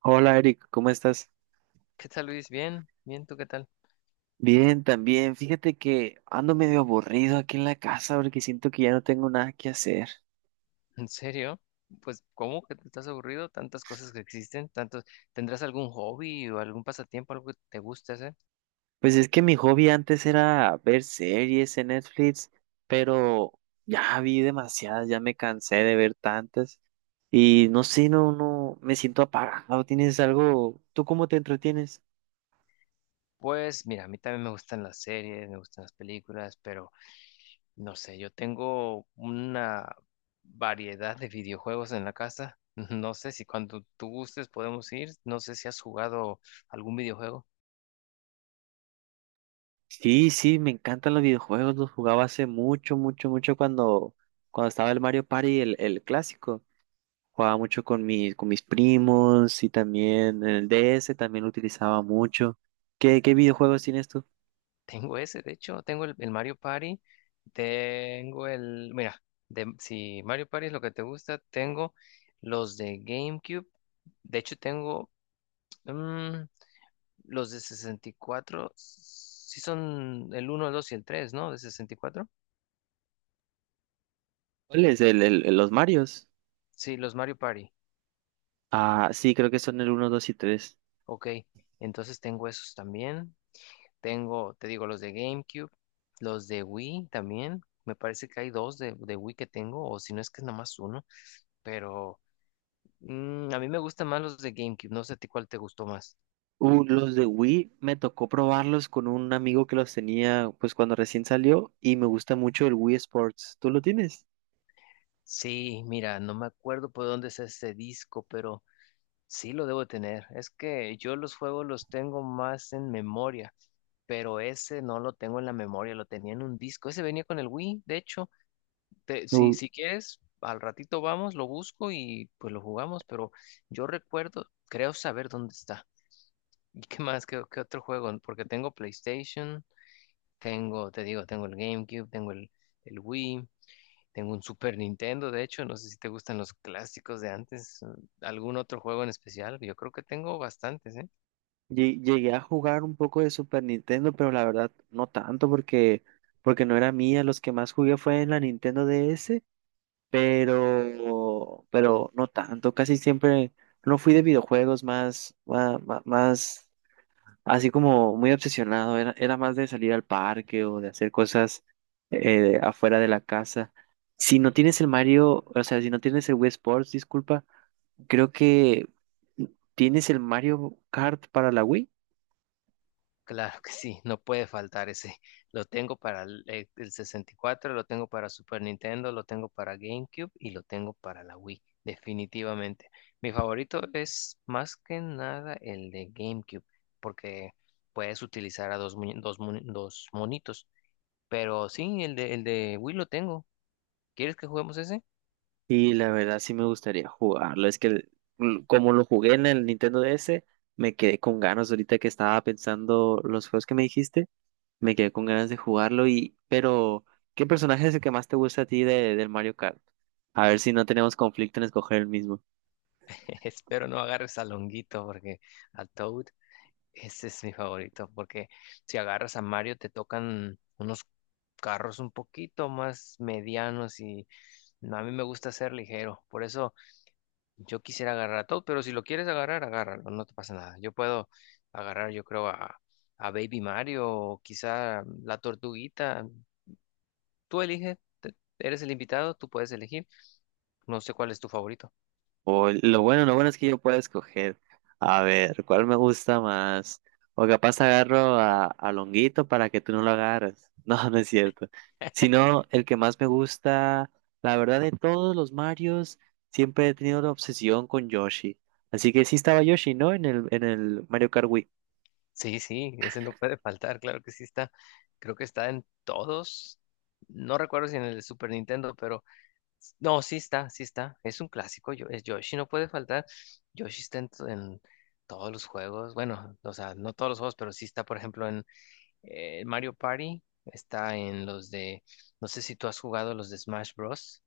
Hola Eric, ¿cómo estás? ¿Qué tal, Luis? Bien, bien, ¿tú qué tal? Bien, también. Fíjate que ando medio aburrido aquí en la casa porque siento que ya no tengo nada que hacer. ¿En serio? Pues, ¿cómo que te estás aburrido? Tantas cosas que existen, tantos. ¿Tendrás algún hobby o algún pasatiempo, algo que te guste hacer? Pues es que mi hobby antes era ver series en Netflix, pero ya vi demasiadas, ya me cansé de ver tantas y no sé, no, no, me siento apagado. ¿Tienes algo? ¿Tú cómo te entretienes? Pues, mira, a mí también me gustan las series, me gustan las películas, pero no sé, yo tengo una variedad de videojuegos en la casa. No sé si cuando tú gustes podemos ir, no sé si has jugado algún videojuego. Sí, sí, me encantan los videojuegos, los jugaba hace mucho, mucho, mucho cuando estaba el Mario Party, el clásico. Jugaba mucho con mis primos y también en el DS también lo utilizaba mucho. ¿Qué videojuegos tienes tú? Tengo ese, de hecho, tengo el Mario Party, tengo el, mira, si Mario Party es lo que te gusta, tengo los de GameCube, de hecho tengo mm, los de 64, sí son el uno, el 2 y el tres, ¿no? De 64. ¿Cuáles? Los Marios. Sí, los Mario Party. Ah, sí, creo que son el uno 2 y tres. Ok, entonces tengo esos también, tengo, te digo, los de GameCube, los de Wii también, me parece que hay dos de Wii que tengo, o si no es que es nomás uno, pero. A mí me gustan más los de GameCube. No sé a ti cuál te gustó más. Los de Wii me tocó probarlos con un amigo que los tenía pues cuando recién salió y me gusta mucho el Wii Sports. ¿Tú lo tienes? Sí, mira, no me acuerdo por dónde es este disco, pero sí lo debo tener. Es que yo los juegos los tengo más en memoria, pero ese no lo tengo en la memoria, lo tenía en un disco. Ese venía con el Wii, de hecho. Te- si, Uh, si quieres, al ratito vamos, lo busco y pues lo jugamos, pero yo recuerdo, creo saber dónde está. ¿Y qué más? ¿Qué otro juego? Porque tengo PlayStation, tengo, te digo, tengo el GameCube, tengo el Wii. Tengo un Super Nintendo, de hecho, no sé si te gustan los clásicos de antes, algún otro juego en especial. Yo creo que tengo bastantes, ¿eh? Llegué a jugar un poco de Super Nintendo, pero la verdad no tanto porque no era mía. Los que más jugué fue en la Nintendo DS pero no tanto, casi siempre no fui de videojuegos más, más, más, así como muy obsesionado, era, era más de salir al parque o de hacer cosas afuera de la casa. Si no tienes el Mario, o sea, si no tienes el Wii Sports, disculpa, creo que tienes el Mario Kart para la Wii. Claro que sí, no puede faltar ese. Lo tengo para el 64, lo tengo para Super Nintendo, lo tengo para GameCube y lo tengo para la Wii, definitivamente. Mi favorito es más que nada el de GameCube, porque puedes utilizar a dos, muñe- dos, mu- dos monitos. Pero sí, el de Wii lo tengo. ¿Quieres que juguemos ese? Y la verdad sí me gustaría jugarlo. Es que el- l- Como lo jugué en el Nintendo DS, me quedé con ganas ahorita que estaba pensando los juegos que me dijiste, me quedé con ganas de jugarlo y pero ¿qué personaje es el que más te gusta a ti del Mario Kart? A ver si no tenemos conflicto en escoger el mismo. Espero no agarres a Longuito, porque a Toad, ese es mi favorito, porque si agarras a Mario te tocan unos carros un poquito más medianos y no, a mí me gusta ser ligero. Por eso yo quisiera agarrar a Toad, pero si lo quieres agarrar, agárralo, no te pasa nada. Yo puedo agarrar, yo creo, a Baby Mario o quizá la tortuguita. Tú eliges, eres el invitado, tú puedes elegir. No sé cuál es tu favorito. O lo bueno es que yo puedo escoger. A ver, ¿cuál me gusta más? O capaz agarro a Longuito para que tú no lo agarres. No, no es cierto. Sino el que más me gusta, la verdad de todos los Marios, siempre he tenido la obsesión con Yoshi. Así que sí estaba Yoshi, ¿no? En el Mario Kart Wii. Sí, sí, ese no puede faltar, claro que sí está. Creo que está en todos. No recuerdo si en el Super Nintendo, pero no, sí está, sí está. Es un clásico, es Yoshi, no puede faltar. Yoshi está en, en todos los juegos. Bueno, o sea, no todos los juegos, pero sí está, por ejemplo, en Mario Party. Está en los de, no sé si tú has jugado los de Smash Bros.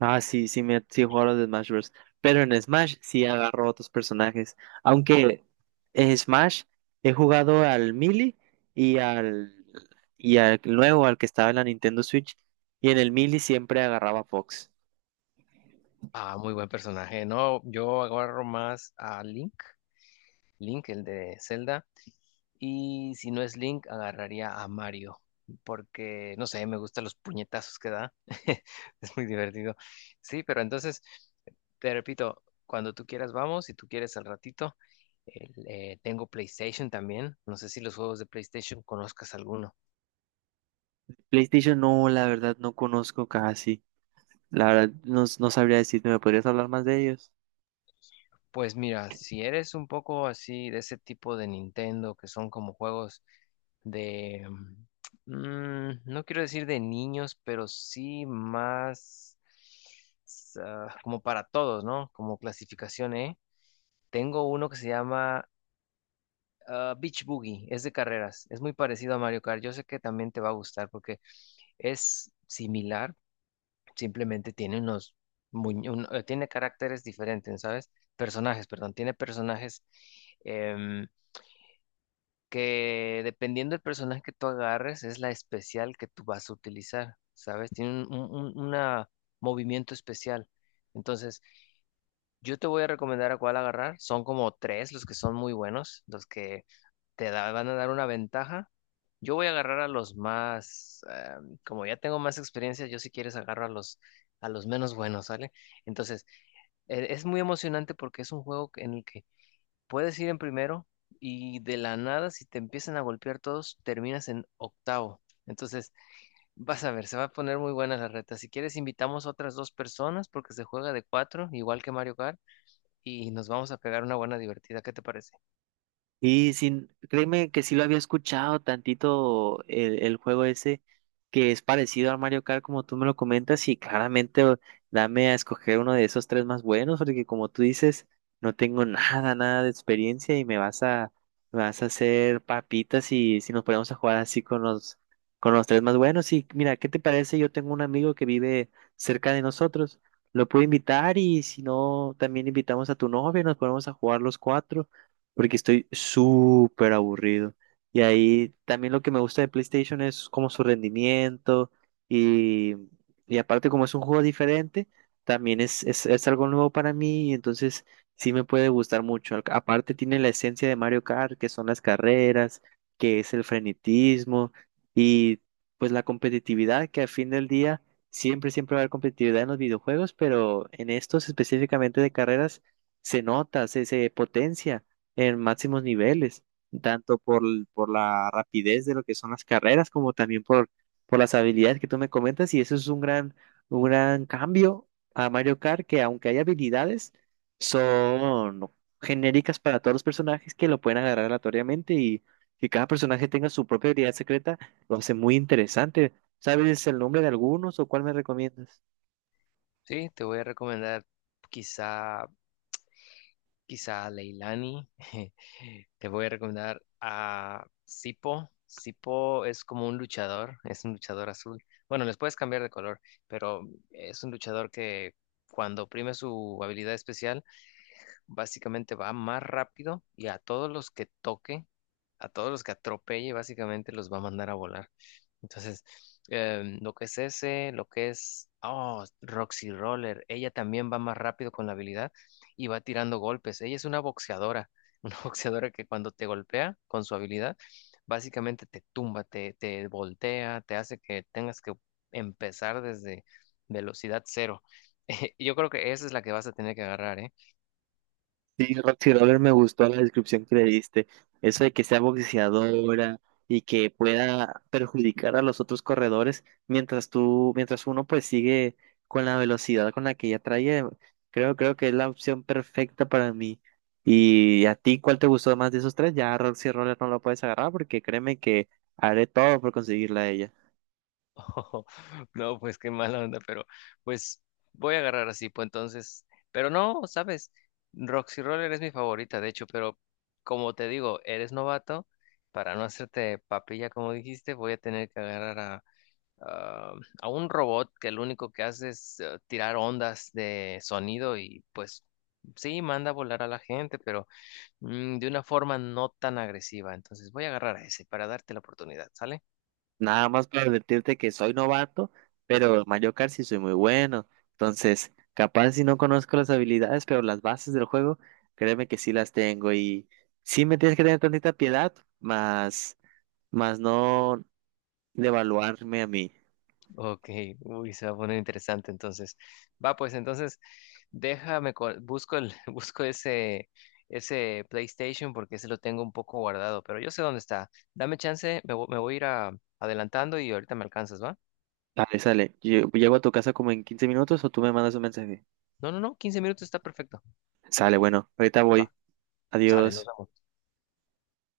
Ah, sí, sí, sí he jugado a los de Smash Bros. Pero en Smash sí agarro otros personajes. Aunque en Smash he jugado al Melee y al, y al nuevo, al que estaba en la Nintendo Switch. Y en el Melee siempre agarraba Fox. Ah, muy buen personaje. No, yo agarro más a Link, Link, el de Zelda. Y si no es Link, agarraría a Mario. Porque, no sé, me gustan los puñetazos que da. Es muy divertido. Sí, pero entonces, te repito, cuando tú quieras vamos, si tú quieres al ratito. Tengo PlayStation también. No sé si los juegos de PlayStation conozcas alguno. PlayStation no, la verdad no conozco casi. La verdad no, no sabría decirte, ¿me podrías hablar más de ellos? Pues mira, si eres un poco así de ese tipo de Nintendo, que son como juegos de, no quiero decir de niños, pero sí más como para todos, ¿no? Como clasificación E. Tengo uno que se llama Beach Boogie, es de carreras, es muy parecido a Mario Kart. Yo sé que también te va a gustar porque es similar, simplemente tiene tiene caracteres diferentes, ¿sabes? Personajes, perdón, tiene personajes em, que dependiendo del personaje que tú agarres es la especial que tú vas a utilizar, ¿sabes? Tiene una movimiento especial. Entonces, yo te voy a recomendar a cuál agarrar. Son como tres los que son muy buenos, los que van a dar una ventaja. Yo voy a agarrar a los más, como ya tengo más experiencia, yo si quieres agarro a los menos buenos, ¿sale? Entonces, es muy emocionante porque es un juego en el que puedes ir en primero y de la nada, si te empiezan a golpear todos, terminas en octavo. Entonces, vas a ver, se va a poner muy buena la reta. Si quieres, invitamos a otras dos personas porque se juega de cuatro, igual que Mario Kart, y nos vamos a pegar una buena divertida. ¿Qué te parece? Y sin, Créeme que sí lo había escuchado tantito el juego ese, que es parecido al Mario Kart como tú me lo comentas, y dame a escoger uno de esos tres más buenos, porque como tú dices, no tengo nada, nada de experiencia y me vas a hacer papitas y si nos ponemos a jugar así con con los tres más buenos. Y mira, ¿qué te parece? Yo tengo un amigo que vive cerca de nosotros, lo puedo invitar y si no, también invitamos a tu novia, nos ponemos a jugar los cuatro porque estoy súper aburrido. Y ahí también lo que me gusta de PlayStation es como su rendimiento y, y aparte como es un juego diferente, también es algo nuevo para mí, entonces sí me puede gustar mucho. Aparte tiene la esencia de Mario Kart, que son las carreras, que es el frenetismo y pues la competitividad, que al fin del día siempre, siempre va a haber competitividad en los videojuegos, pero en estos específicamente de carreras se nota, se potencia en máximos niveles, tanto por la rapidez de lo que son las carreras, como también por las habilidades que tú me comentas, y eso es un gran cambio a Mario Kart, que aunque hay habilidades, son genéricas para todos los personajes que lo pueden agarrar aleatoriamente y que cada personaje tenga su propia habilidad secreta, lo hace muy interesante. ¿Sabes el nombre de algunos o cuál me recomiendas? Sí, te voy a recomendar quizá quizá Leilani. Te voy a recomendar a Sipo. Sipo es como un luchador, es un luchador azul. Bueno, les puedes cambiar de color, pero es un luchador que cuando oprime su habilidad especial básicamente va más rápido y a todos los que toque, a todos los que atropelle, básicamente los va a mandar a volar. Entonces, lo que es ese, lo que es, oh, Roxy Roller, ella también va más rápido con la habilidad y va tirando golpes. Ella es una boxeadora, una boxeadora que cuando te golpea con su habilidad, básicamente te tumba, te voltea, te hace que tengas que empezar desde velocidad cero. Yo creo que esa es la que vas a tener que agarrar, ¿eh? Sí, Roxy Roller me gustó la descripción que le diste. Eso de que sea boxeadora y que pueda perjudicar a los otros corredores mientras tú, mientras uno pues sigue con la velocidad con la que ella trae. Creo que es la opción perfecta para mí. ¿Y a ti cuál te gustó más de esos tres? Ya Roxy Roller no lo puedes agarrar porque créeme que haré todo por conseguirla a ella. Oh, no, pues qué mala onda, pero pues voy a agarrar así, pues entonces, pero no, sabes, Roxy Roller es mi favorita, de hecho, pero como te digo, eres novato, para no hacerte papilla, como dijiste, voy a tener que agarrar a, a un robot que lo único que hace es tirar ondas de sonido y pues sí, manda a volar a la gente, pero de una forma no tan agresiva, entonces voy a agarrar a ese para darte la oportunidad, ¿sale? Nada más para advertirte que soy novato, pero Mario Kart sí soy muy bueno. Entonces, capaz si no conozco las habilidades, pero las bases del juego, créeme que sí las tengo. Y sí me tienes que tener tantita piedad, más, más no devaluarme a mí. Ok, uy, se va a poner interesante entonces. Va, pues entonces déjame, busco el, busco ese, PlayStation porque ese lo tengo un poco guardado, pero yo sé dónde está. Dame chance, me voy a ir adelantando y ahorita me alcanzas, ¿va? Vale, sale. Llego a tu casa como en 15 minutos o tú me mandas un mensaje. No, no, no, 15 minutos está perfecto. Sale, bueno, ahorita voy. Va, sale, nos Adiós. vemos.